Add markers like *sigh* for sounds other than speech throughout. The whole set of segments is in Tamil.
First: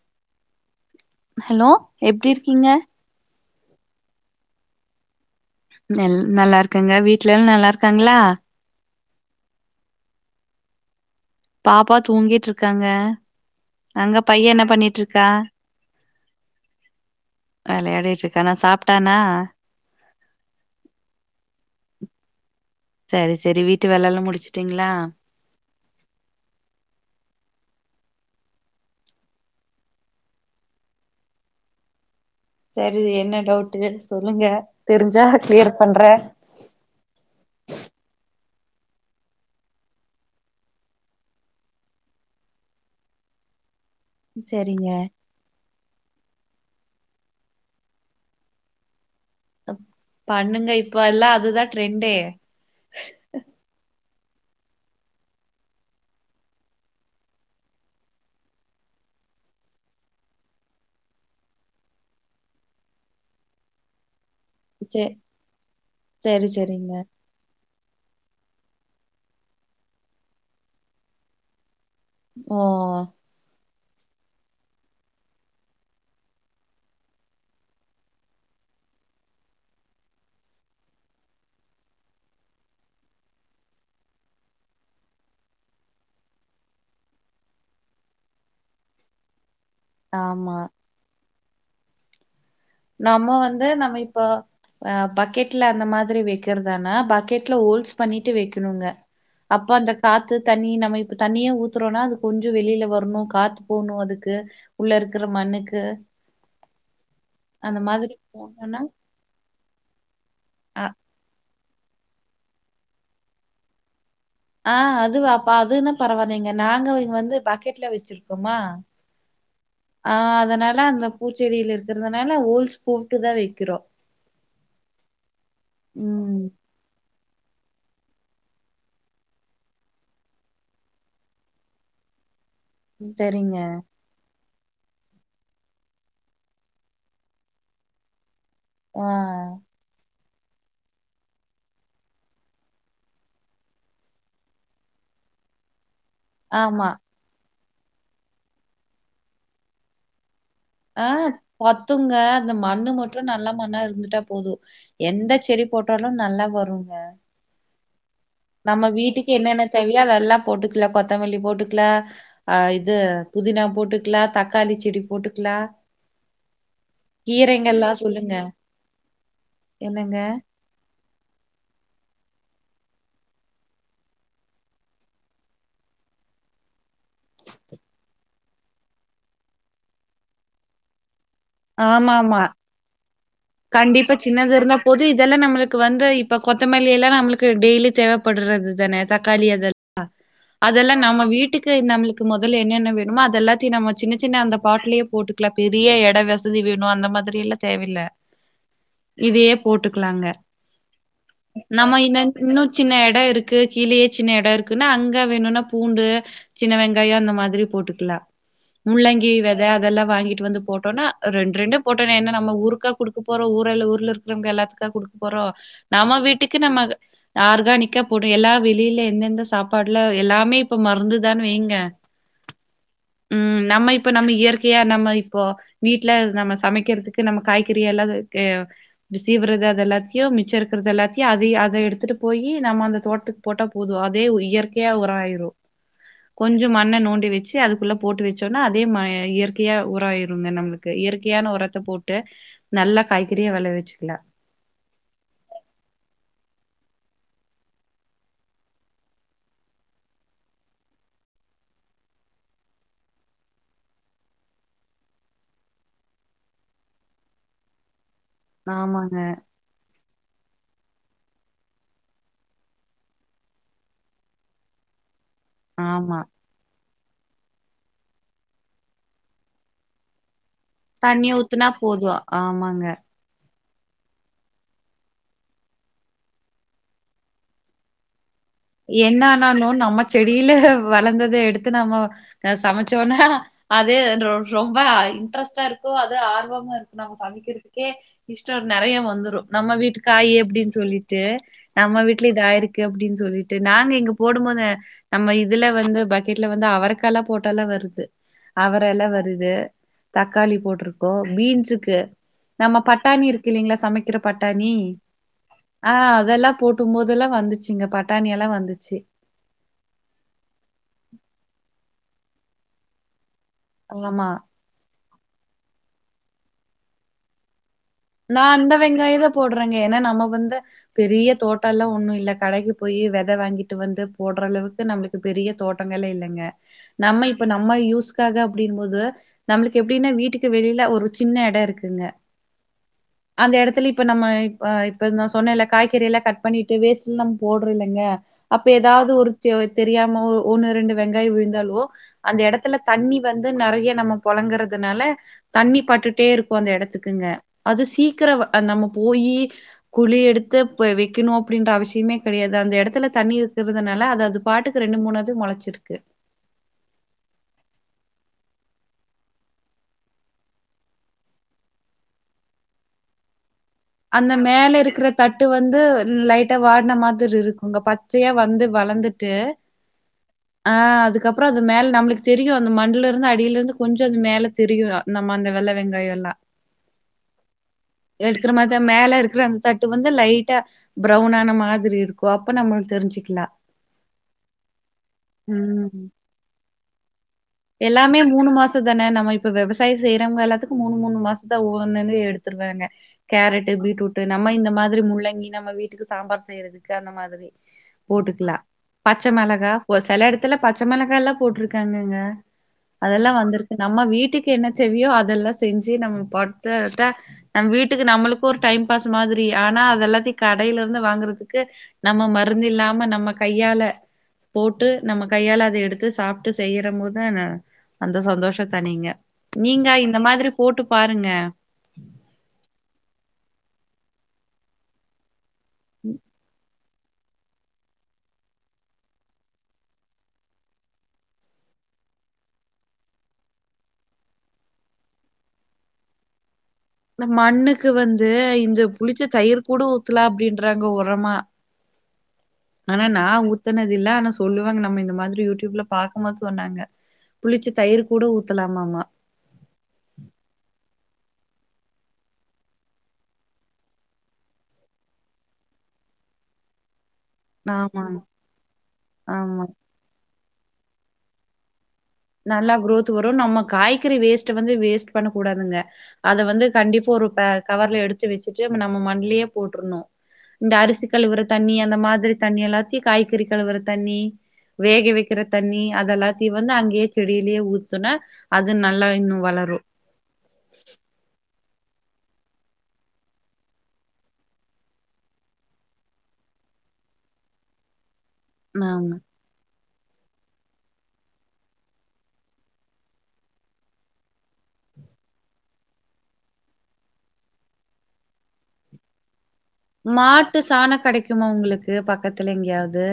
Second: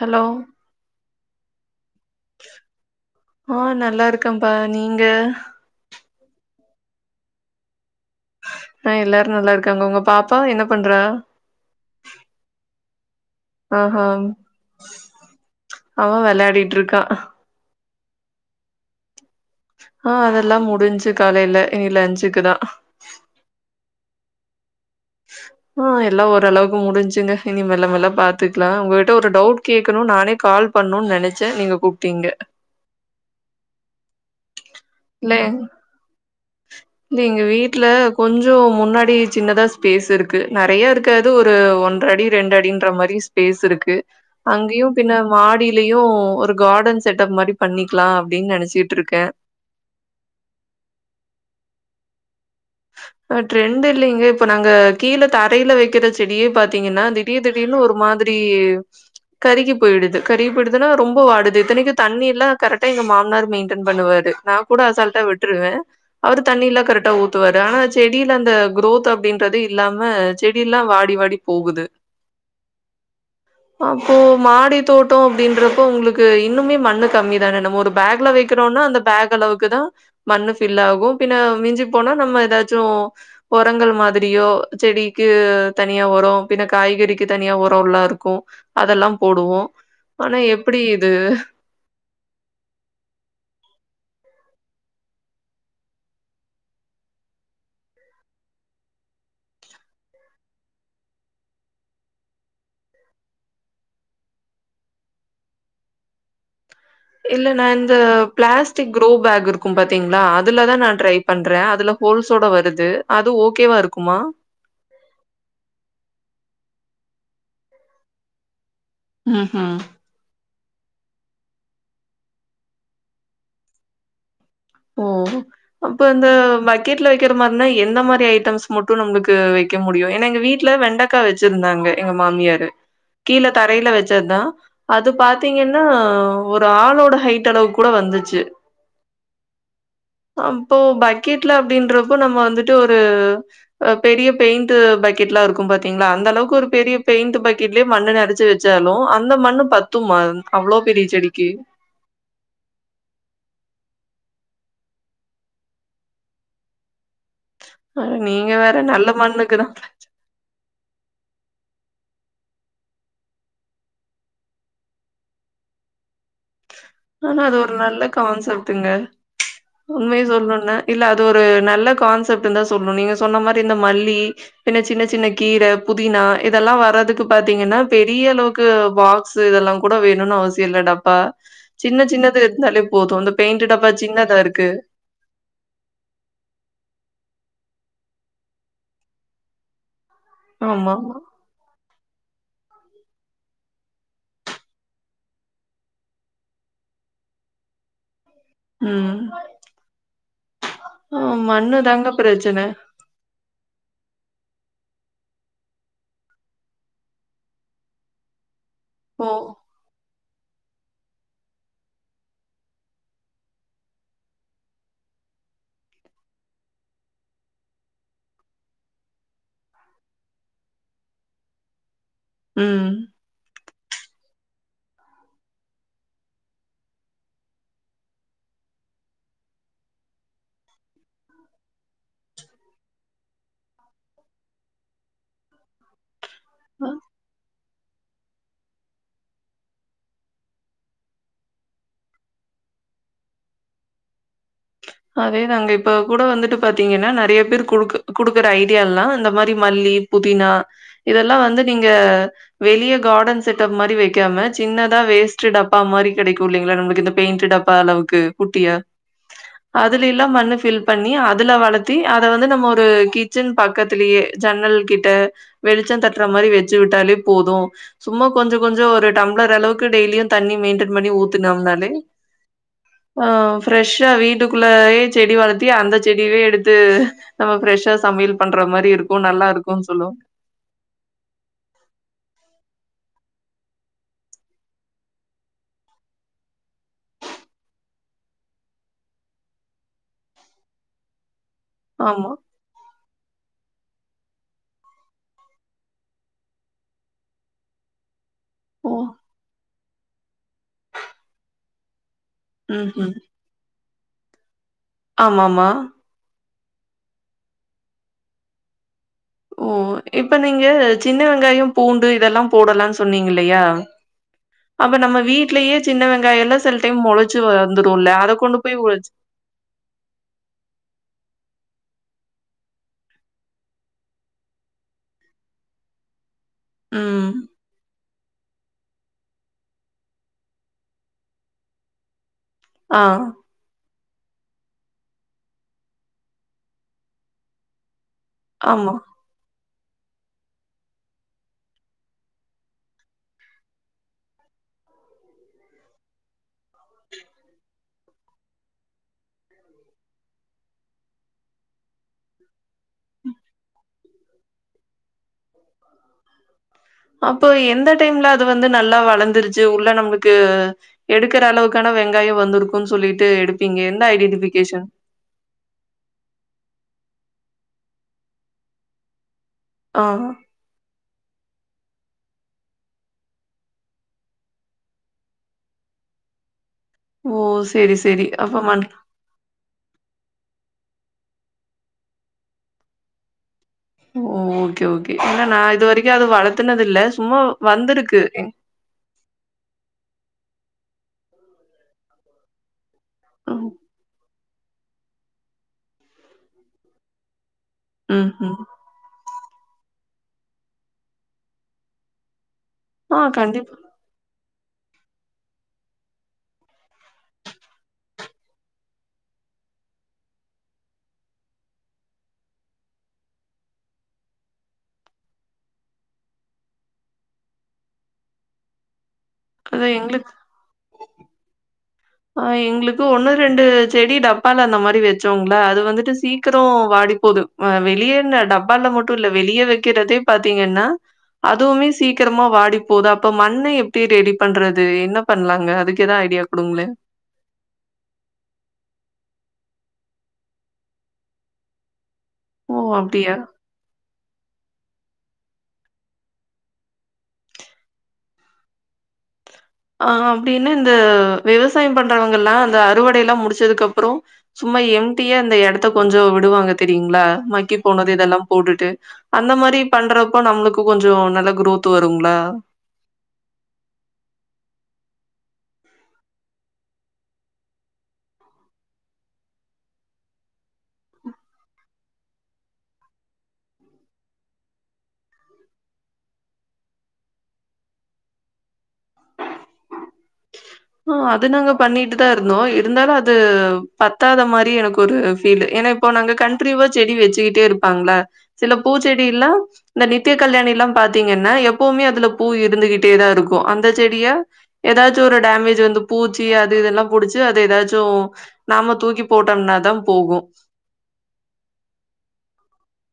ஹலோ ஹலோ எப்டி இருக்கீங்க ஆ நல்லா இருக்கப்பா நீங்க நல் நல்லா இருக்கங்க வீட்டு்லல்லா நல்லா இருக்காங்களா ஆ எல்லாரு நல்லா இருக்காங்க உங்க பாப்பா என்ன பண்றா பாப்பா தூங்கிட்ருக்காங்க ஆஹா அங்க பையே என்ன பண்ணிட்ருக்கா ப்டின்ருக்கா ட்டுருக்கானா சாப்ட்டானா ஆ அதெல்லா முடிஞ்சு காலையில இனி லஞ்சுக்குதா சரி சரி வீட்டு வேலல்லா முடிச்சுட்டீங்களா ஆ எல்லா ஓரளவுக்கு முடிஞ்சுங்க இனி மெல்ல மெல்ல பாத்துக்கலா உங்ககிட்ட ஒரு டவுட் கேக்கணு நானே கால் பண்ணுன்னு நெனச்சே நீங்க கூப்டீங்க தெரியுது என்ன டவுட்டு சொல்லுங்க தெரிஞ்சா இல்ல எங் கிளியர் பண்றே இங்க எஙக வீட்டுல கொஞ்ச துவு முன்னாடி சின்னதா ஸ்பேஸ் இருக்கு நெறையா இருக்காது ஒரு ஒன்றடி ரெண்றடின்ற மாரி ஸ்ஃபேஸ் ஸ்ஃபேஸ் இருக்கு அங்கயு சரிங்க பின்ன மாடியு ட்லயு ஒரு காடன் செட்டப் மாரி பண்ணிக்லா அப்டின்னு நெனச்சுகிட்டுருக்கே பண்ணுங்க இப்ப எல்லா அதுதா ட்ரெண்டே ஆ ட்ரெண்டு் இல்லைங்க இப்ப நாங்க கீழ தரையில வைக்கிற செடியே பாத்தீங்கன்னா திடீர் திடீர்னு ஒரு மாதிரி கருகி போயிடுது கருகி போயிடுதுனா ரொம்ப வாடுது இத்தனைக்கூ தண்ணி எல்லா கரெக்டா எங்க மாமனார் மெயின்டன் பண்ணுவாரு நா கூட சே அசால்ட்டா விட்ருவே அவரு சரி தண்ணியில்லா சரிங்க கரெக்டா ஊத் ஆனா செடியில அந்த குரோத் அப்டின்றது இல்லாம செடி எல்லா வாடி வாடி போகுது ஓ அப்போ மாடி தோட்டோ அப்டின்றப்போ உங்களுக்கு இன்னுமே மண்ணு கம்மி தானே நம்ம ஒரு ஃபேக்ல வைக்க க்கனுனா அந்த ஃபேக் அளவுக்கு தா மண்ணு ஃபில்லாகு பின்ன மிஞ்சிப் போனா நம்ம எதாச்சு ஒரங்கள் மாதிரியோ செடிக்கு தனியா ஒரோ பின்ன காய் கரிக்கு தனியா ஒறோல்லா இருக்கூ அதல்லா போடுவோ ஆனா ஆமா எப்டி இது நம்ம வந்து நம்ம இப்ப ஆ பக்கெட்ல அந்த மாதிரி வைக்கிறதானா பக்கெட்ல ஹோல்ஸ் பண்ணிட்டு வெக்கணுங்க அப்ப அந்த காத்து தண்ணி நம்ம இப்ப தண்ணியே ஊத்துறோன்னா அது கொஞ்ச வெளியில வரணு காத்து போகணு அதுக்கு உள்ள இருக்குற மண்ணுக்கு இல்ல நா அந்த இந்த மாதிரி போனோனா பிளாஸ்டிக் க்ரு பேக் இருக்கும் பாத்தீங்ளா அதுல தா அ நா ட்ரை பண்றே அதுல ஹோல்ஸோட வருது அது ஓகேவா இருக்குமா ஆ அது வாப்பா அதுன்ன பரவில்லைங்க நாங்க இங்க வந்து பக்கெட்ல வச்சிருக்கோமா ஹ ஹ னா அந்த பூச்செடியில இருக்கிறதுனால ஓல்ஸ் போட்டு தா வக்கிறோ ஓ அப்ப இந்த பக்கெட்ல க்கிற மாரினா என்ன மாரி ஐட்டம்ஸ் மட்டு நம்மளுக்கு வக்க முடியு ஏனா எங்க வீட்ல வெண்டக்கா வச்சிருந்தாங்க எங்க மாமியார் கீழ சரிங்க தரைல வச்சது தா அது பாத்தீங்கன்னா ஒரு ஆளோட ஹைட் அளவு கூட வந்துச்சு அ அப்போ பக்கெட்ல அப்டின்றப்போ நம்ம வந்துட்டு ஒரு பெரிய பெயிண்ட்டு பக்கெட்லா இருக்கும் பா தீங்ளா அந்த அளவுக்கு ஒரு ஆமா பெரிய பெயிண்ட் பக்கெட்லயே மண்ணு நெரச்சு வச்சாலு அந்த மண்ணு பத்துமா அவ்ளோ பெரிய ஆ செடிக்கு பத்துங்க அந்த மண்ணு மட்டு நல்லா மண்ணா இருந்துட்டா போது எந்த செடி போட்டாலு நல்லா வருங்க நீங்க வேற நம்ம நல்ல வீட்டுக்கு என்னென்ன மண்ணுக்குதா தேவயோ அதெல்லா போட்டுக்கலா கொத்தமல்லி போட்டுக் க்லா அ இது புதினா போட்டுக்லா தக்காளி செடி போட்டுக்லா ஆனா அது ஒரு நல்ல கான்சப்ட்ங்க என்னங்க உண்மைய சொல்னுனா இல்ல இது ஒரு நல்ல கான்செப்ட்ந்தா சொல்லனு நீங்க சொன்ன மாரி இந்த மல்லி பின்ன சின்ன சின்ன கீர புதி னா இதெல்லா வர்ற துக்கு பாத்தீங்கன்னா பெரிய அளவுக்கு பாக்ஸு இதெல்லா கூட வேணுனு அவசியம் இல்ல டப்பா சின்ன ஆமா சின்னது ஆமா ந்தாலே போது அந்த கண்டிப்பா சின்னது இருந்தா போது இதெல்லா நம்மளுக்கு வந்து இப்ப கொத்தமல்லி எல்லா நம்மளுக்கு டெய்லி தேவைப்படுறது தானே தக்காளி அதெல்லா அதெல்லா ஆமாமா. நம்ம வீட்டுக்கு நம்ளு மொதல்ல என்னென்ன வேணுமோ அது எல்லாத்தையு நம்ம சின்ன சின்ன அந்த பாட்லயே போட்டுக்லா பெரிய எட வசதி வேணு அந்த மாரி மாதிரி எல்லா தேவ இல்ல ம். இதயே போட்டுக்கலாங்க அ மண்ணு நம்ம தாங்க இந்த பிரச்சன. இன்னு சின்ன எட இருக்கு கீழயே சின்ன எட இருக் க்குனா அங்க வேணுனா பூண்டு சின்ன வெங்காய அந்த மாதிரி போட்டுக்லா முள்ளங்கி ஓ! வித அதெல்லா வாங்கிட்டு வந்து போட்டோனா ரெண்டு ரெண்டு போட்டோனா என்ன நம்ம ஊருக்கா குடுக்க போறோ ஊரல்ல ஊர்ல இருக்கிறவுங்க எல்லாத்துக்கா குடுக்க போறோ நம்ம வீட்டுக்கு நம்ம ஆர்கானிக்கா போடு எல்லா வெளியில எந்தெந்த சாப்பாடுலா எல்லாமே இப்ப மறந்துதா வைங்க ம். ம் நம்ம இப்ப நம்ம இயற் கியா நம்ம இப்போ வீட்ல நம்ம சமைக்கிறதுக்கு நம்ம காய் கிரிய எல்லாது எ சீவுறது அது எல்லாத்யு மிச்ச இருக்கிறது எல்லாத்யுஅத அத எடுத்துட்டு போய் ந நம்ம அந்த தோட்டத்துக்கு போட்டா போது அதே இயற்கையா ஒரம் ஆயிரு கொஞ்சம் அ. மண்ண நோண்டி வச்சு அதுக் குள்ள போட்டு வச்சோம்ன்னா அதே ம இயற்கையா ஒரம் ஆயிருங்க நம்மளுக்கு இயற்கையான ஒரத்த போட்டு நல்ல காய்கறிய விளைவிச்சுக்லா அதே தாங்க இப்ப கூட வந்துட்டு பாத்தீங்கன்னா நெறய பேர் குடுக்கு குடுக்குற ஐடியாலா இந்த மாரி மல்லி இ புதினா இதெல்லா வந்து நீங்க வெளிய கார்டன் செட்டப் மாரி வக்காம சின்ன தா வேஸ்ட்டு டப்பா மாரி கெடைக்கு இல்லைங்ளா நம்மளுக்கு இந்த பெயிண்ட்டு டப்பா அளவுக்கு ஆமாங்க பில்லா மண்ணு ஃபில் பண்ணி அதுல வளத்தி அத வந்து நம்ம ஒரு கிச்சன் பக்கத்திலேயே ஜன்னல் கிட்ட ஆமா வெளிச்சந்தட்டுற மாரி வெச்சு விட்டாலே போது சும்மா கொஞ்ச கொஞ்சோ ஒரு டம்ளர் அளவுக்கு டெய்லியு தண்ணி மெயின்டன் பண்ணி தண்ணி ஊத்துனா ஊத்துனோம்னாலே போது ஆமாங்க அ ஃப்ரெஷ்ஷா வீட்டுக்குள்ளயே செடி வளத்தி அந்த செடியவே எடுத்து நம்ம ஃப்ரெஷ்ஷா சமையல் பண்ற மாரி என்ன இருக்கு நல்லா ஆனாலு இருக்குன்னு நம்ம சொல்லுவாங்க செடியில வளந்தத எடுத்து நம்ம அ சமச் சோனா அது ரொ ரொம்ப இன்ட்ரெஸ்ட்டா இருக்கு அது ஆர்வமா இருக்கு நம் சமைக்கிறதுக்கே இஷ்டர் நெறய வந்துரு நம்ம வீட்டுக்காய் அப்டின் சொல்லிட்டு நம்ம ஆமா வீட்டுலயு இதாயிருக்கு அப்டின் சொல்லி நாங்க இங்க போடும் போது நம்ம இதுல வந்து பக்கெட்ல வந்து அவரைக்க எல்லா போட்டாலா வருது ஓ அவரெல்ல வருது தக்காளி போட்ருக்கோ பீன்ஸுக்கு நம்ம ம்ஹ்ம் பட்டாணி இருக்கு இல்லைங்களா சமைக்கிற பட்டாணி ஆமாமா ஆ அதெல்லா போட்டும் போதெல்லா வந்துச்சுங்க பட்டானியல்லா வந்துச்சு ஓ இப்ப நீங்க சின்ன வெங்காயம் பூண்டு இதெல்லா போடலானு சொன்னீங்க இல்லையா ஆமா அப்ப நம்ம வீட்லயே சின்ன வெங்காயல்லா சில டைம் முளைச்சு நான் அந்த வெங்காய தான் போடுறேங்க ஏன்னா நம்ம வந்து பெரிய தோட்டல்லா ஒண்ணு இல்லை கடைக்கு போய் விதை வாங்கிட்டு வந்து போடுற அளவுக்கு நம்மளுக்கு பெரிய தோட்டங்கள் இல்லைங்க நம்ம ம் இப்ப நம்ம யூஸ் வீட்டுக்காக அப்படின்போது நம்மளுக்கு எப்படின்னா வீட்டுக்கு வெளியில ஒரு சின்ன எட இருக்குங்க ஆ அந்த எடத்துல இப்போ நம்ம இப்ப இப்போ நான் சொன்னே இல்லை காய்கற எல்லா கட் பண்ணிட்டு வேஸ்ட் எல்லா நம்ம போடுற இல்லைங்க அப்ப ஆமா ஏதாவது ஒரு தெரியாம ஒரு ஒண்ணு ரெண்டு வெங்காய விழுந்தாலோ அந்த எடத்துல தண்ணி வந்து நறைய நம்ம புழங்குறது அதனால தண்ணி பட்டுட்டே இருக்கு அந்த எடத்துக்குங்க அது சீக்கிர நம்ம போயி குழி எடுத்து வைக்கணு அப்டின்ற அவசியமே கிடையாது அந்த எடத்துல தண்ணி இருக்கிறதுனால அது அது பாட்டுக்கு ரெண்டு மூணது முளைச்சிருக்கு அப்போ எந்த டைம்ல அது வந்து நல்லா வளர்ந்துருச்சு உள்ள நம்மளுக்கு எடுக்கற அளவுக்கான வெங்காய வந்திருக்குன்னு சொல்லிட்டு எடுத்து அந்த மேல இருக்கிற தட்டு வந்து லைட்டா வாட்ன மாதி இருக் உங்க பச்சையா வந்து வளர்ந்துட்டு ஆ ஆ அதுக்கப் அப்புற அது மேல நம்மளுக்கு தெரியு அந்த மண்ல இருந்து அடியில இருந்து கொஞ்ச அது மேல தெரியு நம்ம அந்த வெள்ளை வெங்காய எல்லா ஓ சேரி சேரி இருக்கிற மாத மேல இருக்கிற அந்த தட்டு வந்து லைட் லைட்டா பிரௌன் ஆன மாதிரி இருக்கு அப்ப நம்மளுக் தெரிஞ்சுக்கலா ஓ ஓகே ஓகே என்ன நான் இது ம். வரைக்கு அது வளர்த்துனது இல்ல சும்மா வந்திருக்கு காசுதானே நம்ம இப்ப விவசாய செய்யறங்கல்லாத்துக் மூணு மூணு மாசத்தல ஒன்னுன்னு எடுத்துடுவாங்க ம். கேரட்டு பீட்ரூட்டு நம்ம இந்த மாதிரி முள்ளங்கி நம்ம வீட்டுக்கு சாம்பார் செய்யறதுக்கு அந்த மாதிரி போட்டுக்கலா ம்ஹ்ம். பச்சை மெளகா சில இடத்துல பச்சை மெளகா எல்லா போட்ருக்காங்குங்க ஆ அதெல்லா வந்திருக்கு கண்டிப்பா. நம்ம வீட்டுக் என்ன தேவையோ அதெல்லா செஞ்சு நம்ம *inaudible* நம்ம வீட் *inaudible* நம்மளுக்கும் ஒரு டைம் பாஸ் மாதிரி ஆனா அத எல்லாத்தையு கடையில இருந்து வாங்குறதுக்கு நம்ம மருந்து இல்லாம நம்ப நம்ம கையால போட்டு நம்ம கையால அதை எடுத்து சாப்ட்டு செய்யற போது அந்த சந்தோஷ தனிங்க அது நீங்க இந்த எங்களுக்கு மாதிரி போட்டு பாருங்க அ எங்களுக்கு ஒண்ணு ரெண்டு செடி டப்பால்ல அந்த மாரி வச்சோங்களா அது வந்துட்டு சீக்கிர வாடிப்போது ஆ வெளியேன்ன டப்பால மட்டு இல்ல வெளியே வைக்கிறதே பாத்தீங்கன்னா அதுவுமே சீக்கிரமா வாடி போது அப்ப மண்ண எப்டி ரெடி பண்றது என்ன பண்லாங்க அதுக்கு எதா ஐடியா கொடுங்களே இந்த மண்ணுக்கு வந்து இந்த புளிச்ச தயிர் கூட ஊத்துல அப்படின்றாங்க உரமா ஓ! ஆனா அப்படியா? நான் ஊத்தனது இல்ல ஆனா சொல்லுவாங்க நம்ம இந்த மாதிரி யூடியூப்ல பார்க்கும்போது சொன்னாங்க புளிச்சு தயிர் கூட ஊத்தலாமாமா ஆ அப்டின்னு இந்த விவசாயம் பண்றவங்க எல்லா அந்த அறுவடை எல்லா முடிச்சதுக்கு அப்புற சும்மா எம்டிய அந்த இடத்த கொஞ்ச விடு வாங்க தெரியுங் மக்கி ஆமா போனது இதெல்லா போட்டுட்டு அந்த ஆமா மாரி பண்றப்ப நம்மளுக்கு கொஞ்ச நல்ல குரோத் வருங்களா நல்லா குரோத் வரு நம்ம காய்கறி வேஸ்ட் வந்து வேஸ்ட் பண்ணக்கூடாதுங்க அத வந்து கண்டிப்பா ஒரு கவர்ல எடுத்து வச்சுட்டு நம்ம மண்லையே போற்றனு இந்த அரிசி கழுவுற தண்ணி அந்த மாதிரி தண்ணி எல்லாத்தையு காய்கறி கழுவுற தண்ணி வேக வக்கிற தண்ணி அதெல்லாத்தையு வந்து அங்கேயே செடியிலே ஊத்துனா அது நல்லா இன்னு வளரு ஆ அதனால பண்ணிட்டு தா இருந்தோ இருந்தாலு அது பத்தாத மாரி எனக்கு ஒரு ஃபீல்லு ஏனா இப்போ நாங்க கண்ட்ரி இப்ப செடி வெச்சுக்கிட்டே இருப்பாங்ள சில ஆமா பூச்செடிலா இந்த நித்ய கல்யாணிலா பாத்தீங்கனா எப்பவுமே அதுல பூ இருந்துகிட்டேதா இருக்கு அந்த செடிய எதாச்சு ஒரு டேமேஜ் வந்து பூச்சி அது இதெல்லா புடிச்சு அது எதாச்சு நாம தூக்கிப் மாட்டு சாண கெடைக்குமா உங்களுக்கு பக்கத்துல எங்யாவ்து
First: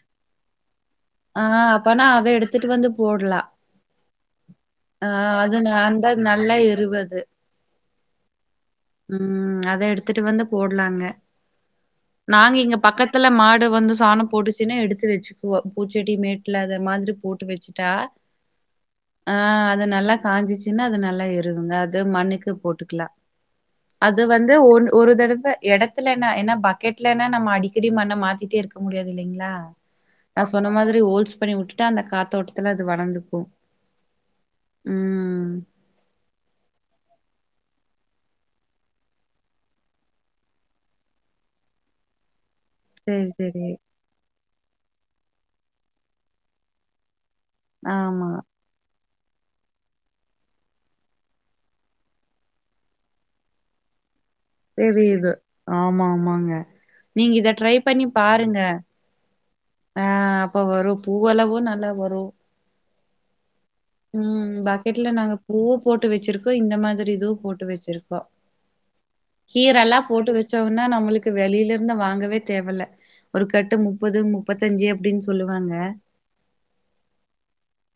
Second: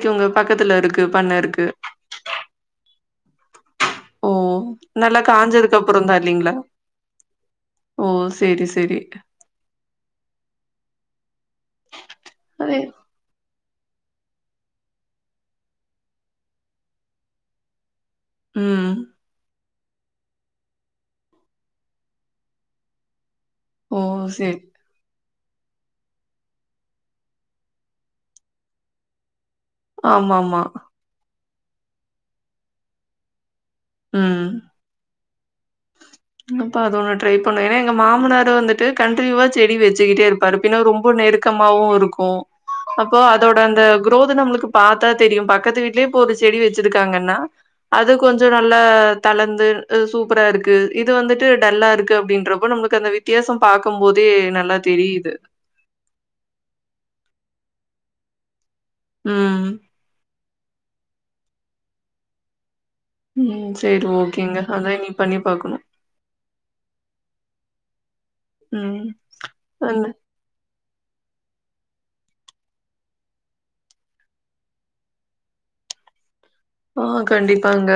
இவ்ங்க பக்கத்துல இருக்கு பண்ண ஆ இருக்கு அப்பனா அத எடுத்துட்டு வந்து போட்லா ஓ நல்லா காஞ்சதுக்கு அந்த அப்பறந்தா நல்ல இல்லைங்ளா எருவு அது. ஓ சேரி சேரி ம் அத எடுத்துட்டு வந்து போட்லாங்க நாங்க இங்க அதே பக்கத்துல மாடு வந்து சாணம் போட்டுச்சுனா எடுத்து வெச்சுக்குவோ பூச்செடி மேட்ல அத மாந்திரி போட்டு வச்சுட்டா ம் ஆ அது நல்லா காஞ்சிச்சுனா அது நல்லா எருவுங்க அது மண்ணுக்கு போட்டுக்லா ஓ அது வந்து சேரி ஓன் ஒரு தடவ் வ எடத்துலனா ஏனா பக்கெட்லனா நம்ம அடிக்கடி மண்ண மாத்திட்டே இருக்க முடியாது இல்லைங்ளா ஆமா நா ஆமா சொன்ன மாதிரி ஓல்ஸ் பண்ணி வுட்டுட்டா அந்த காத்தோட்டத்துல அது வளந்துக்கு ம் ம் அப்ப அத ஒன்னு ட்ரை பண்ணு ஏனா எங்க மாமனாரு வந்துட்டு கண்ட்னியூவா செடி வச்சுக்கிட்டே இருப்பாரு பின்னால் ரொம்ப நெருக்கமாவு இருக்கு அப்போ சேரி அதோட சேரி அந்த குரோது நம்மளுக்கு பாத்தா தெரியு பக்கத்து வீட்லே இப்ப ஒரு செடி வெச்சிருக்காங்கன்னா அது ஆமா கொஞ்ச நல்லா தளர்ந்து அ சூப்பரா இருக்கு இது வந்துட்டு டல்லா இருக்கு அப்படின்றப்ப நம்மளுக்கு அந்த வித்தியாச பாக்கம் போது தெரியிது ஆமா ஆமாங்க நீங்க இத ட்ரை பண்ணி பாருங்க ம் இப்ப வரு பூ அளவு நல்லா வரு ம் சரி ம் ஓகேங்க. அதான் பக்கெட்ல இனி நாங்க பண்ணி பூவு பாக்கணும். போட்டு வெச்சிருக்கோ இந்த மாதிரி இதுவு போட்டு வெச்சிருக்கோ ம். அ கீரலா போட்டு வச்சோனா நம்மளுக்கு வெளில ந்த வாங்கவே தேவல்ல ஒரு கட்டு முப்பது முப்பத்தஞ்சு அப்டின் சொல்லுவாங்க ஆ கண்டிப்பாங்க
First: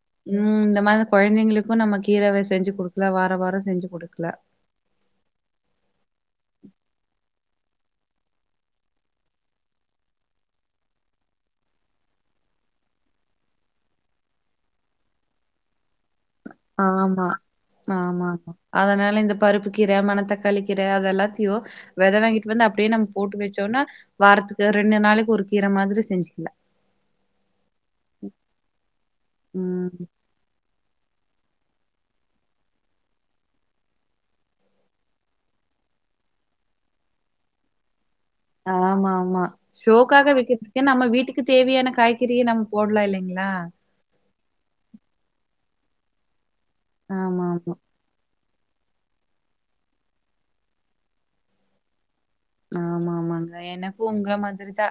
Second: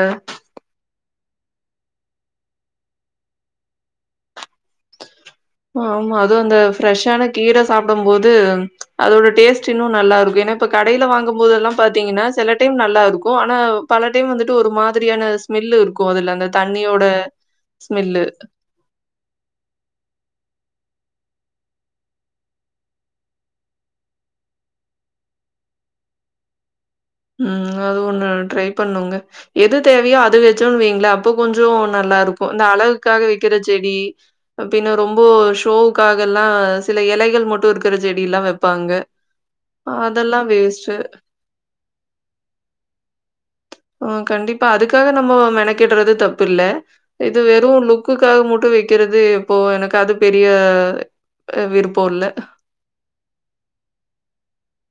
அ கொழந்தைங்களுக்கு நம்ம கீரவே செஞ்சு குடுக்லா வார வார செஞ்சு குடுக்லா ஆமா அதுவு அந்த ஃப்ரெஷ்ஷான கீரஸ் சாப்டும் போது அதோட டேஸ்ட் இன்னு நல்லா இருக்கு ஏனா இப்ப கடைல வாங்கும் போதுலா பாத்தீங்கனா செல டைம் நல்லா இருக்கு ஆனா பல டைம் வந்துட்டு ஒரு மாதிரியான ஸ்மெல் இருக்கு அதுல அந்த தண்ணியோட ஆமா ஸ்மெல்லு. ஆமாக்கா அதனால இந்த பருப்பு கீர மனத்தக் க்காளிக்கீர அத எல்லாத்தையு வெத வாங்கிட்டு வந்து அப்டியே நம் போட்டு வச்சோனா வாரத்துக்கு ரெண்டு நாளைக்கு ஒருக் கீர மாதிரி செஞ்சுக்கலா ம் அது ஒன்னு ட்ரை பண்ணுங்க எது ம் தேவையோ அது வெச்சு துன்வீங்ள அப்போ கொஞ்சொ நல்லா இருக்கு இந்த அழகுக்காக வெக்கிற செடி பின்ன ரொம்போ ஷோவுக்காகலா சில எலைகள் மட்டு இருக்குற ஆமாம்மா ஷோக்காக அதெல்லாம் வெக்கற்துக்கு வேஸ்ட்டு. நம்ம வீட்டுக்கு தேவையான காய் கிறிய நம்ம போட்லா இல்லைங்ளா ஆ கண்டிப்பா அதுக்காக நம்ம மெனக்கெட்றது தப்பு இல்ல இது ஆமா வெறு ஆமா. லுக்குக்காக மட் ட்டு வெக்கிறது எப்பவு எனக்கு அது பெரிய அ விருப்போ இல்ல ஆமா ஆமாங்க எனக்கு உங்க மாதிரிதா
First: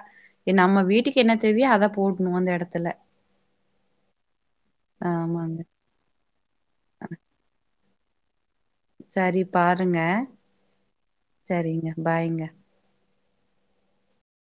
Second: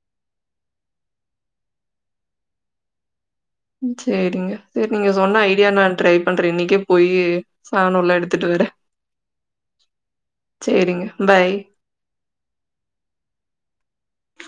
எ நம்ம வீட்டுக்கு என்ன தேவையோ அத போட்ணு அந்த எடத்துல சேரிங்க சேரி நீங்க சொன்ன ஆமாங்க. ஐடியா நா ட்ரை பண்றே இன்னைக்கே போயி சாணோல்லா எடுத்துட்டு வரே சரி பாருங்க, சரிங்க. பாய். சரிங்க பாய்ங்க.